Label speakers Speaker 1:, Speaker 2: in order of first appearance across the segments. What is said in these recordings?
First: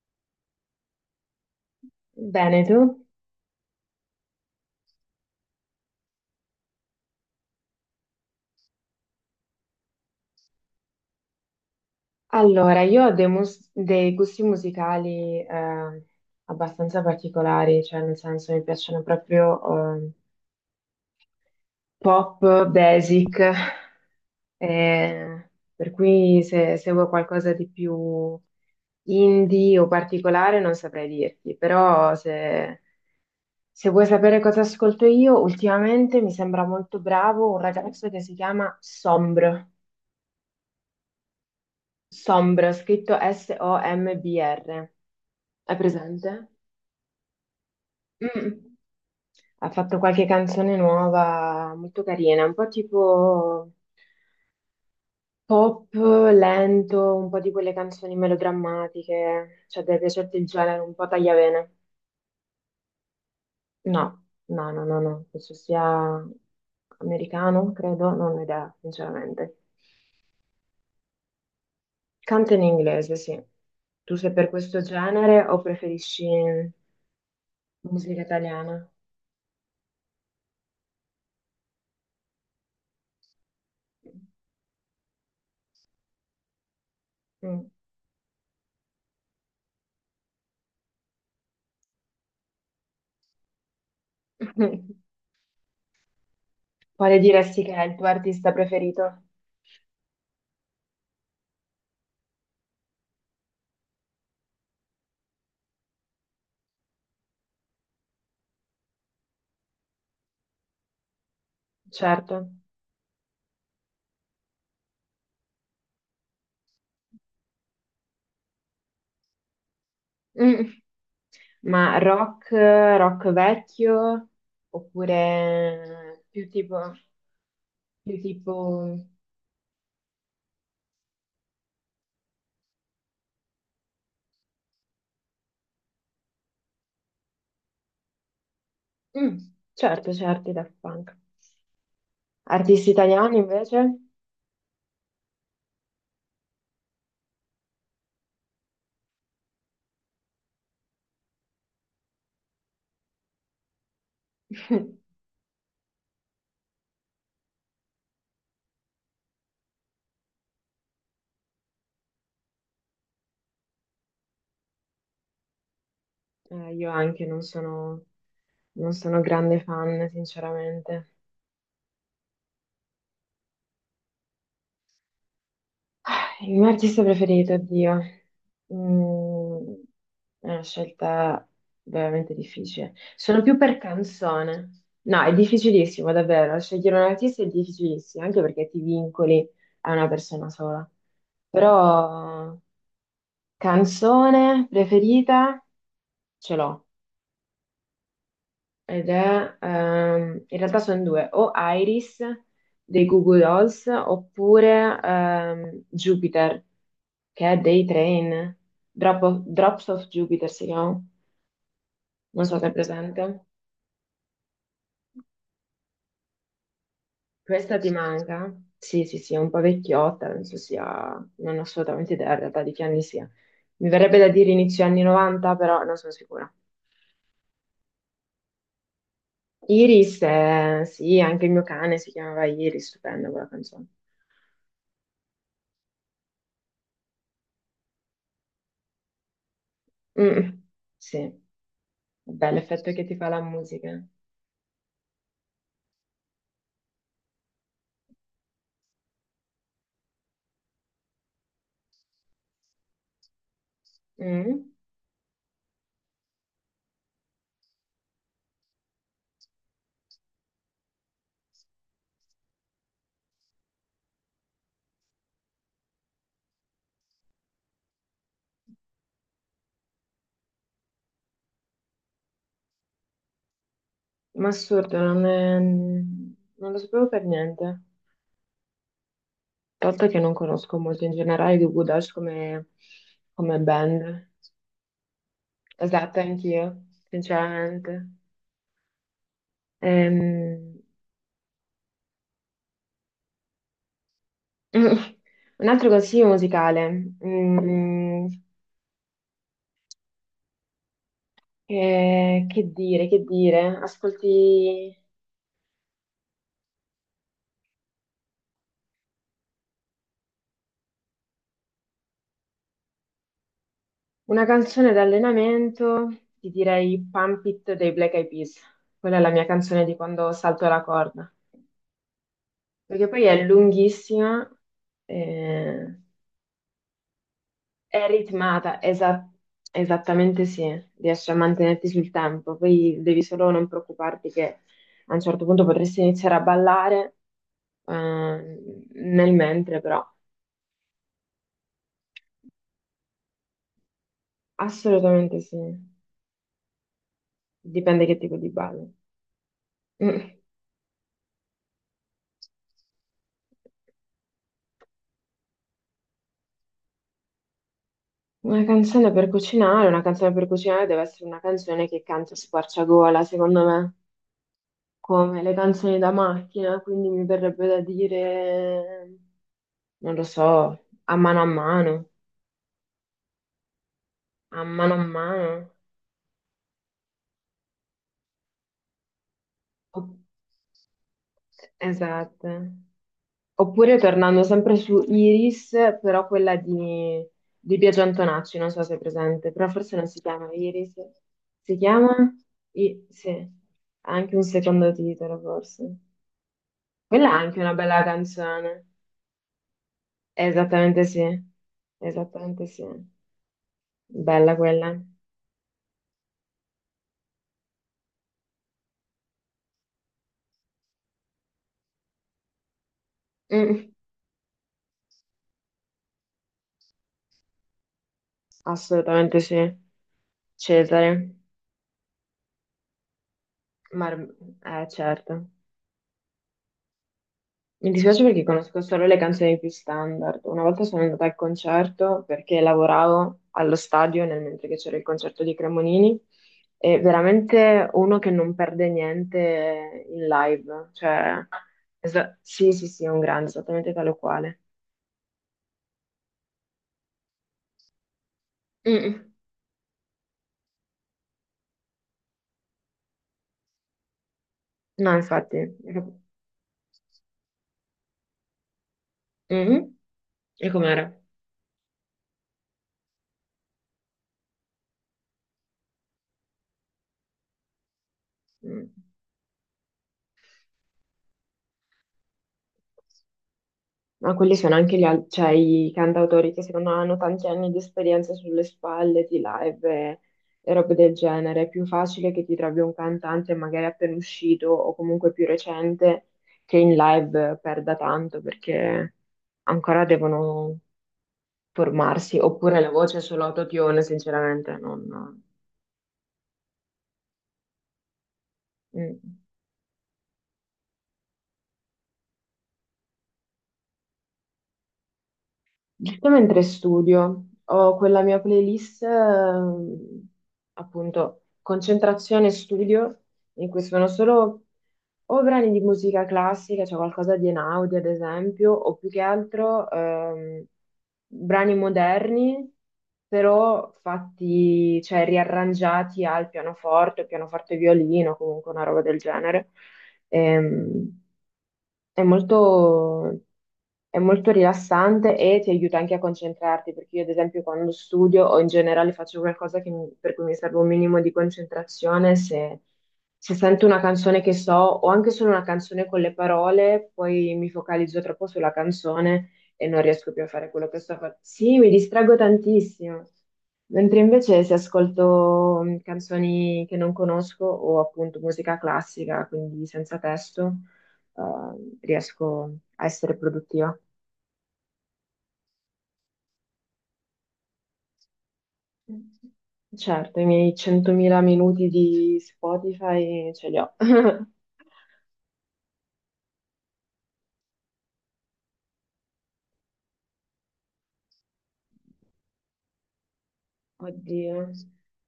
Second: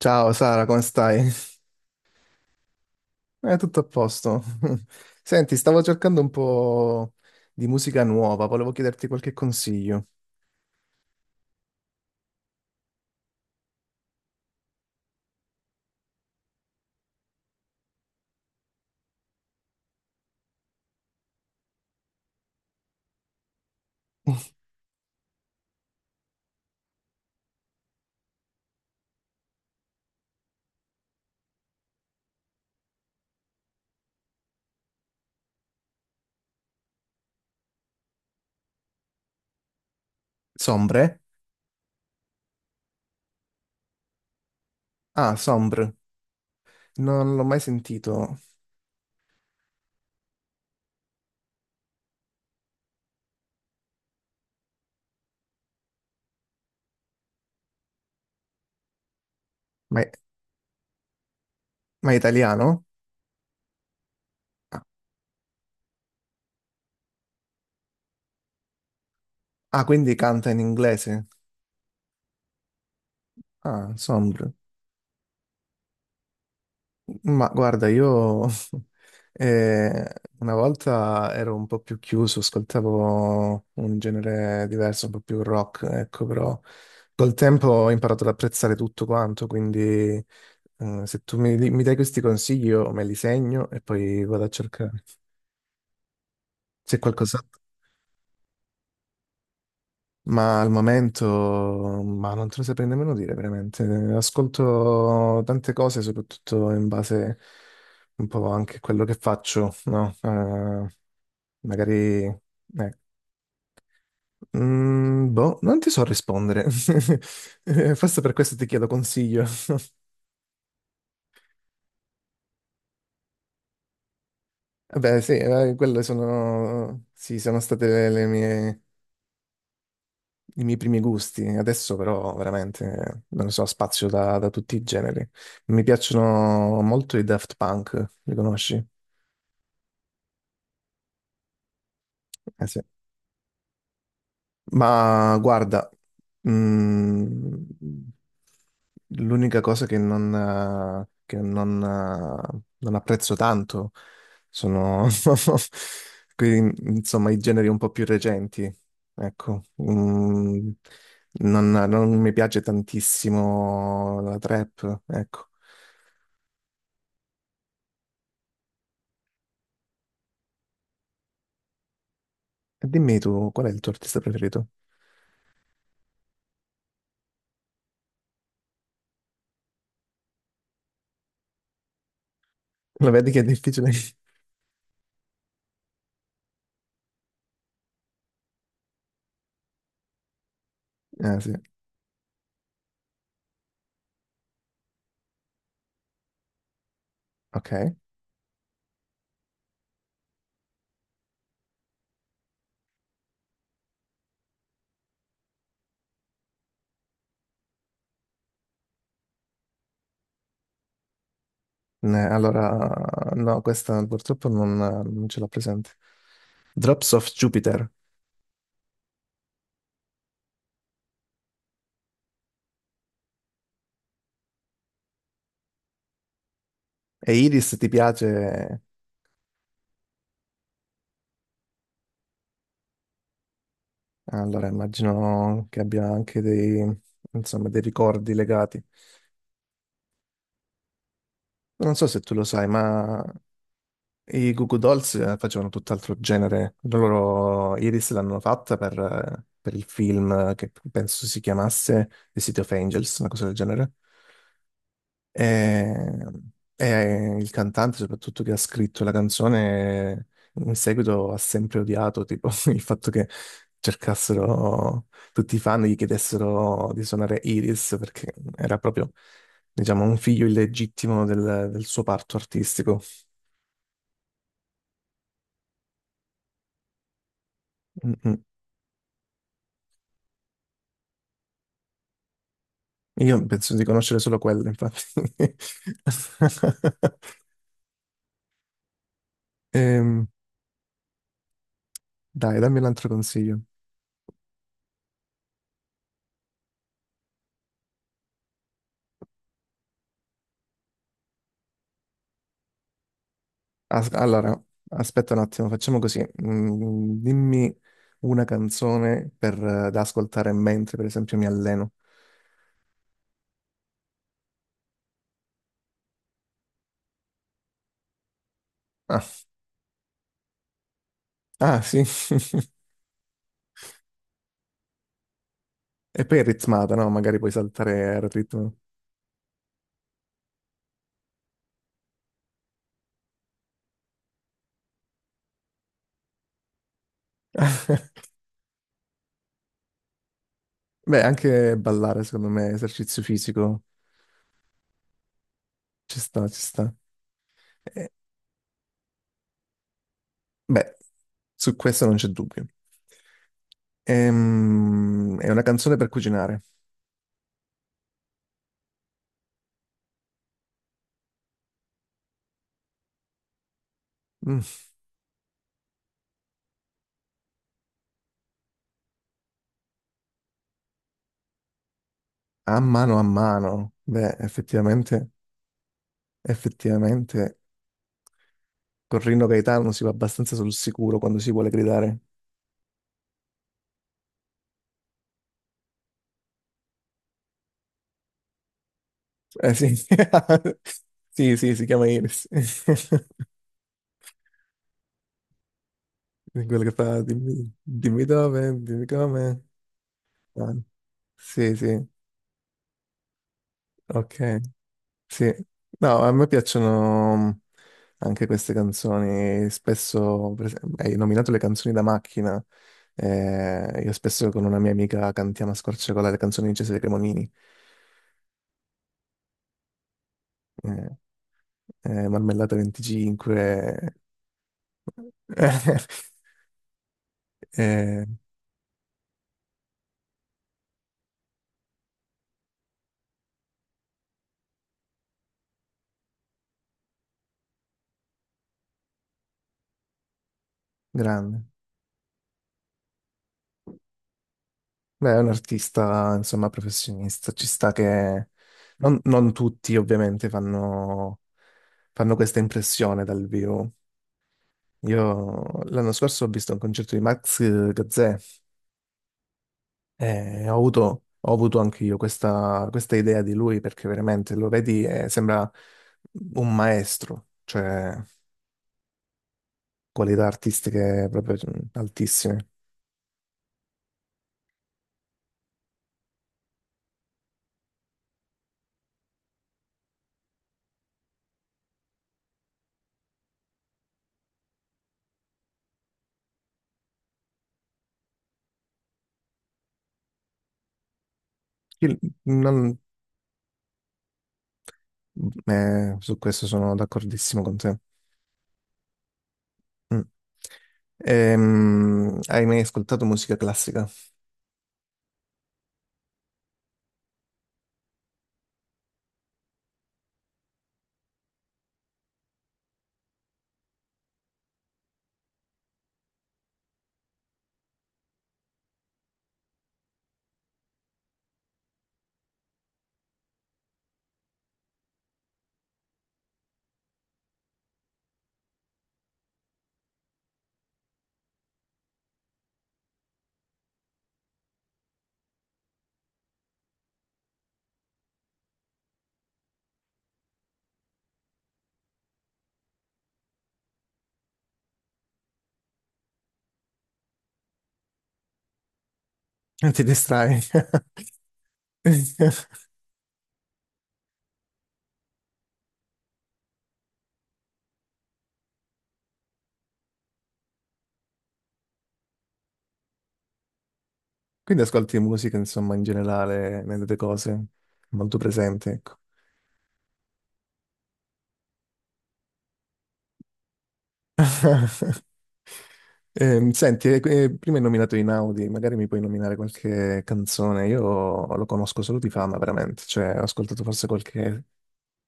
Speaker 1: Ciao Sara, come stai?
Speaker 2: Bene, tu?
Speaker 1: Tutto a posto. Senti, stavo cercando un po' di musica nuova, volevo chiederti qualche consiglio.
Speaker 2: Allora, io ho dei gusti musicali abbastanza particolari, cioè nel senso mi piacciono proprio pop, basic, eh, per cui se seguo qualcosa di più indie o particolare non saprei dirti, però se vuoi sapere cosa ascolto io, ultimamente mi sembra molto bravo un ragazzo che si chiama Sombr.
Speaker 1: Sombre?
Speaker 2: Sombra, scritto S-O-M-B-R.
Speaker 1: Ah,
Speaker 2: Hai
Speaker 1: Sombre.
Speaker 2: presente?
Speaker 1: Non l'ho mai sentito.
Speaker 2: Mm. Ha fatto qualche canzone nuova, molto carina, un po' tipo pop lento, un po' di quelle canzoni melodrammatiche, cioè deve
Speaker 1: Ma è,
Speaker 2: piacerti il genere, un po' tagliavene.
Speaker 1: ma è italiano?
Speaker 2: No, no,
Speaker 1: Ah,
Speaker 2: no, no, no, penso sia americano, credo, non ho idea, sinceramente.
Speaker 1: ah, quindi canta in inglese.
Speaker 2: Canta in inglese, sì.
Speaker 1: Ah,
Speaker 2: Tu sei per
Speaker 1: Sombre.
Speaker 2: questo genere o preferisci
Speaker 1: Ma guarda,
Speaker 2: musica
Speaker 1: io
Speaker 2: italiana?
Speaker 1: eh, una volta ero un po' più chiuso, ascoltavo un genere diverso, un po' più rock, ecco, però col tempo
Speaker 2: Mm.
Speaker 1: ho imparato ad apprezzare tutto quanto, quindi se tu mi dai questi consigli io me li segno e poi vado a
Speaker 2: Quale
Speaker 1: cercare. C'è qualcosa?
Speaker 2: diresti che è il tuo artista preferito?
Speaker 1: Ma non te lo saprei nemmeno dire veramente. Ascolto tante cose, soprattutto in base un po' anche a quello che faccio, no? Magari,
Speaker 2: Certo.
Speaker 1: eh, boh, non ti so rispondere. Forse per questo ti chiedo consiglio.
Speaker 2: Mm. Ma rock, rock vecchio,
Speaker 1: Vabbè, sì,
Speaker 2: oppure
Speaker 1: sì, sono state
Speaker 2: più
Speaker 1: le mie
Speaker 2: tipo...
Speaker 1: i miei primi gusti. Adesso però veramente non lo so, spazio da tutti i generi. Mi piacciono molto i Daft Punk, li conosci?
Speaker 2: Mm, certo, certo, i Daft Punk.
Speaker 1: Eh sì.
Speaker 2: Artisti italiani invece?
Speaker 1: Ma guarda, mm, l'unica cosa che non, non apprezzo tanto sono insomma, i generi un po' più recenti. Ecco, non mi piace tantissimo la trap, ecco.
Speaker 2: Io anche non sono, non sono grande fan, sinceramente.
Speaker 1: E dimmi tu, qual è il tuo artista preferito?
Speaker 2: Il mio artista preferito, oddio, mm, è una scelta veramente difficile.
Speaker 1: Lo vedi che è
Speaker 2: Sono più per
Speaker 1: difficile?
Speaker 2: canzone. No, è difficilissimo, davvero. Scegliere un artista è difficilissimo, anche perché ti vincoli a una persona sola.
Speaker 1: Ah, sì,
Speaker 2: Però canzone preferita ce l'ho.
Speaker 1: ok.
Speaker 2: Ed è, in realtà sono due, o Iris dei Goo Goo Dolls oppure Jupiter, che è dei train, Drops of Jupiter si chiama, non so se è presente.
Speaker 1: Allora, no, questa purtroppo non ce l'ho presente. Drops of
Speaker 2: Questa
Speaker 1: Jupiter.
Speaker 2: ti manca? Sì, sì, sì, è un po' vecchiotta, non so sia, non ho assolutamente idea in realtà di che anni sia. Mi verrebbe da dire inizio anni 90, però non sono sicura.
Speaker 1: E Iris ti piace?
Speaker 2: Iris, sì, anche il mio cane si chiamava Iris, stupenda quella canzone.
Speaker 1: Allora, immagino che abbia anche insomma, dei ricordi legati.
Speaker 2: Mm, sì,
Speaker 1: Non so se tu lo
Speaker 2: vabbè,
Speaker 1: sai,
Speaker 2: l'effetto che ti
Speaker 1: ma
Speaker 2: fa la musica.
Speaker 1: i Goo Goo Dolls facevano tutt'altro genere. Loro Iris l'hanno fatta per il film che penso si chiamasse The City of Angels, una cosa del genere.
Speaker 2: Mm,
Speaker 1: E, e il cantante, soprattutto che ha scritto la canzone, in seguito ha sempre odiato, tipo, il fatto che cercassero tutti i fan, gli chiedessero di suonare Iris, perché era proprio, diciamo, un figlio illegittimo del suo parto artistico.
Speaker 2: ma assurdo, non lo sapevo per niente.
Speaker 1: Mm, mm.
Speaker 2: Tanto che non conosco molto in generale i Goo Goo Dolls
Speaker 1: Io
Speaker 2: come
Speaker 1: penso di conoscere
Speaker 2: band.
Speaker 1: solo quella, infatti.
Speaker 2: Esatto, anch'io, sinceramente.
Speaker 1: Ehm,
Speaker 2: Ehm,
Speaker 1: dai, dammi un altro consiglio.
Speaker 2: Un altro consiglio musicale. Mm, che dire, che dire?
Speaker 1: Allora,
Speaker 2: Ascolti
Speaker 1: aspetta un attimo, facciamo così. Mm, dimmi una canzone per, da ascoltare mentre, per esempio, mi alleno.
Speaker 2: una canzone d'allenamento, ti direi Pump It dei Black Eyed Peas. Quella è la
Speaker 1: Ah,
Speaker 2: mia canzone di quando salto la corda.
Speaker 1: ah, sì.
Speaker 2: Perché poi è lunghissima. eh,
Speaker 1: E poi è ritmata, no? Magari puoi
Speaker 2: È
Speaker 1: saltare al ritmo.
Speaker 2: ritmata, esattamente sì, riesci a mantenerti sul tempo, poi devi solo non preoccuparti che a un certo punto potresti iniziare a ballare eh, nel mentre, però
Speaker 1: Beh, anche ballare, secondo me, esercizio fisico,
Speaker 2: assolutamente sì,
Speaker 1: ci sta, ci sta.
Speaker 2: dipende
Speaker 1: Eh,
Speaker 2: che tipo di ballo. Mm.
Speaker 1: beh, su questo non c'è dubbio. È una canzone per cucinare.
Speaker 2: Una canzone per cucinare, una canzone per cucinare deve essere una canzone che canta a squarciagola, secondo me,
Speaker 1: Mm,
Speaker 2: come le canzoni da macchina, quindi mi verrebbe da dire... non lo so, a mano a mano,
Speaker 1: a mano a mano. Beh,
Speaker 2: a mano a
Speaker 1: effettivamente,
Speaker 2: mano.
Speaker 1: effettivamente. Con Rino Gaetano si va
Speaker 2: Opp-
Speaker 1: abbastanza sul sicuro quando si vuole gridare.
Speaker 2: Esatto. Oppure tornando sempre su Iris, però di Biagio Antonacci, non so se è presente, però
Speaker 1: Eh sì,
Speaker 2: forse non si chiama Iris,
Speaker 1: sì, sì,
Speaker 2: si
Speaker 1: si chiama
Speaker 2: chiama?
Speaker 1: Iris.
Speaker 2: Sì, ha anche un secondo titolo forse.
Speaker 1: Quello che fa,
Speaker 2: Quella è anche
Speaker 1: dimmi,
Speaker 2: una bella
Speaker 1: dimmi dove,
Speaker 2: canzone.
Speaker 1: dimmi come. Ah,
Speaker 2: Esattamente sì,
Speaker 1: sì, sì,
Speaker 2: esattamente sì. Bella
Speaker 1: ok,
Speaker 2: quella.
Speaker 1: sì. No, a me piacciono anche queste canzoni. Spesso, per esempio, hai nominato le canzoni da macchina.
Speaker 2: Mm,
Speaker 1: Io spesso con una mia amica cantiamo a squarciagola le canzoni di Cesare Cremonini.
Speaker 2: assolutamente sì.
Speaker 1: Eh,
Speaker 2: Cesare.
Speaker 1: Marmellata 25.
Speaker 2: Mar- eh, certo. Mi dispiace
Speaker 1: Eh,
Speaker 2: perché conosco solo le canzoni più standard. Una volta sono andata al concerto perché lavoravo allo stadio nel mentre che c'era il concerto di Cremonini e veramente uno che non perde niente in live. Cioè,
Speaker 1: grande.
Speaker 2: sì, sì, sì, è un grande, esattamente tale o quale.
Speaker 1: Beh, è un artista, insomma, professionista. Ci sta che
Speaker 2: Mm.
Speaker 1: non tutti, ovviamente, fanno questa impressione dal vivo.
Speaker 2: No, infatti.
Speaker 1: Io l'anno scorso ho visto un concerto di Max Gazzè
Speaker 2: Mhm.
Speaker 1: e
Speaker 2: E com'era?
Speaker 1: ho avuto anche io questa idea di lui perché veramente lo vedi e sembra un maestro, cioè
Speaker 2: Mm.
Speaker 1: qualità artistiche proprio altissime.
Speaker 2: Ma quelli sono anche cioè, i cantautori che secondo me hanno tanti anni di esperienza sulle spalle, di e robe del genere. È più facile che ti trovi un cantante magari appena uscito o comunque più recente che in live perda tanto perché ancora devono
Speaker 1: Io
Speaker 2: formarsi. Oppure la
Speaker 1: non-
Speaker 2: voce è solo autotune, sinceramente, non...
Speaker 1: Su questo sono d'accordissimo con te.
Speaker 2: mm.
Speaker 1: Mm. Hai mai ascoltato musica classica?
Speaker 2: Giusto mentre studio, ho quella mia playlist, appunto, concentrazione e studio, in cui sono solo o brani di musica classica, cioè qualcosa di Einaudi, ad esempio, o più che altro brani moderni, però fatti, cioè riarrangiati al pianoforte, pianoforte e violino, comunque una roba del genere. Ehm, è molto, è molto rilassante e ti aiuta anche a concentrarti, perché io ad esempio quando studio o in generale faccio qualcosa per cui mi serve un minimo di concentrazione, se sento una canzone che so o anche solo una canzone con le parole, poi mi focalizzo troppo sulla canzone e non
Speaker 1: Ti
Speaker 2: riesco più a
Speaker 1: distrai?
Speaker 2: fare quello che sto facendo. Sì, mi distraggo tantissimo. Mentre invece se ascolto canzoni che non conosco o appunto musica classica, quindi senza testo, riesco a essere produttiva.
Speaker 1: Quindi ascolti musica, insomma, in generale, nelle tue cose, molto presente, ecco.
Speaker 2: Certo, i miei 100.000 minuti di Spotify ce li ho.
Speaker 1: Prima hai nominato Inaudi, magari mi puoi nominare qualche canzone. Io lo conosco solo di fama, veramente. Cioè, ho ascoltato forse
Speaker 2: Oddio.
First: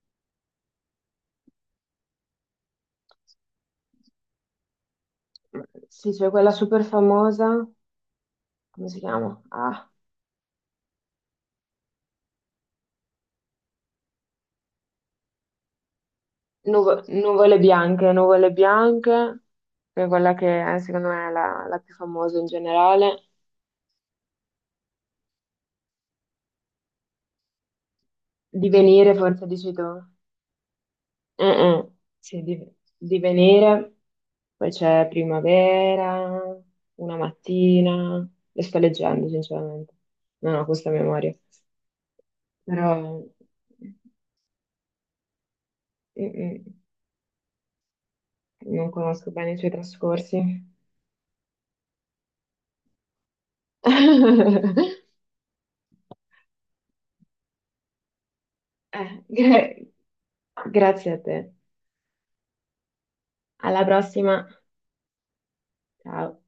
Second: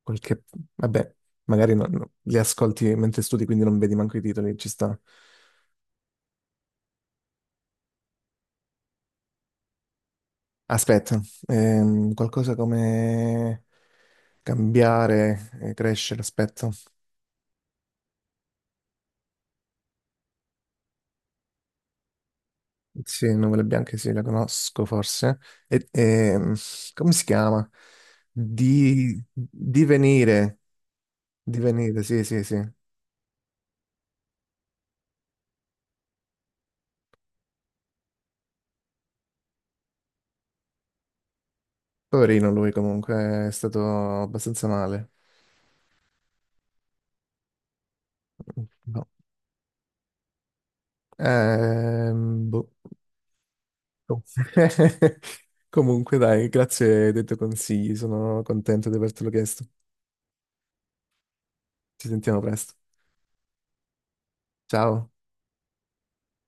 Speaker 1: qualche... Vabbè, magari li ascolti mentre studi, quindi non vedi manco i titoli, ci sta.
Speaker 2: Sì, c'è quella super famosa, come si chiama? Ah,
Speaker 1: Aspetta, qualcosa come cambiare, crescere, aspetta.
Speaker 2: Nuvole Bianche, Nuvole Bianche, che è quella che è, secondo me è la più famosa in
Speaker 1: Sì,
Speaker 2: generale.
Speaker 1: Nuvole Bianche sì, la conosco forse. E, ehm, come si chiama?
Speaker 2: Divenire, forse dici tu.
Speaker 1: Divenire,
Speaker 2: Mm-mm.
Speaker 1: divenire, sì,
Speaker 2: Sì,
Speaker 1: sì, sì.
Speaker 2: di venire, poi c'è primavera, una mattina, le sto leggendo sinceramente, non ho questa memoria,
Speaker 1: Poverino lui
Speaker 2: però
Speaker 1: comunque, è stato abbastanza male.
Speaker 2: mm-mm, non
Speaker 1: No.
Speaker 2: conosco bene i suoi trascorsi.
Speaker 1: Boh. Oh. Comunque dai, grazie dei tuoi consigli, sono contento di
Speaker 2: Eh,
Speaker 1: avertelo chiesto.
Speaker 2: gra- Grazie a te,
Speaker 1: Ci sentiamo presto.
Speaker 2: alla prossima,
Speaker 1: Ciao.
Speaker 2: ciao.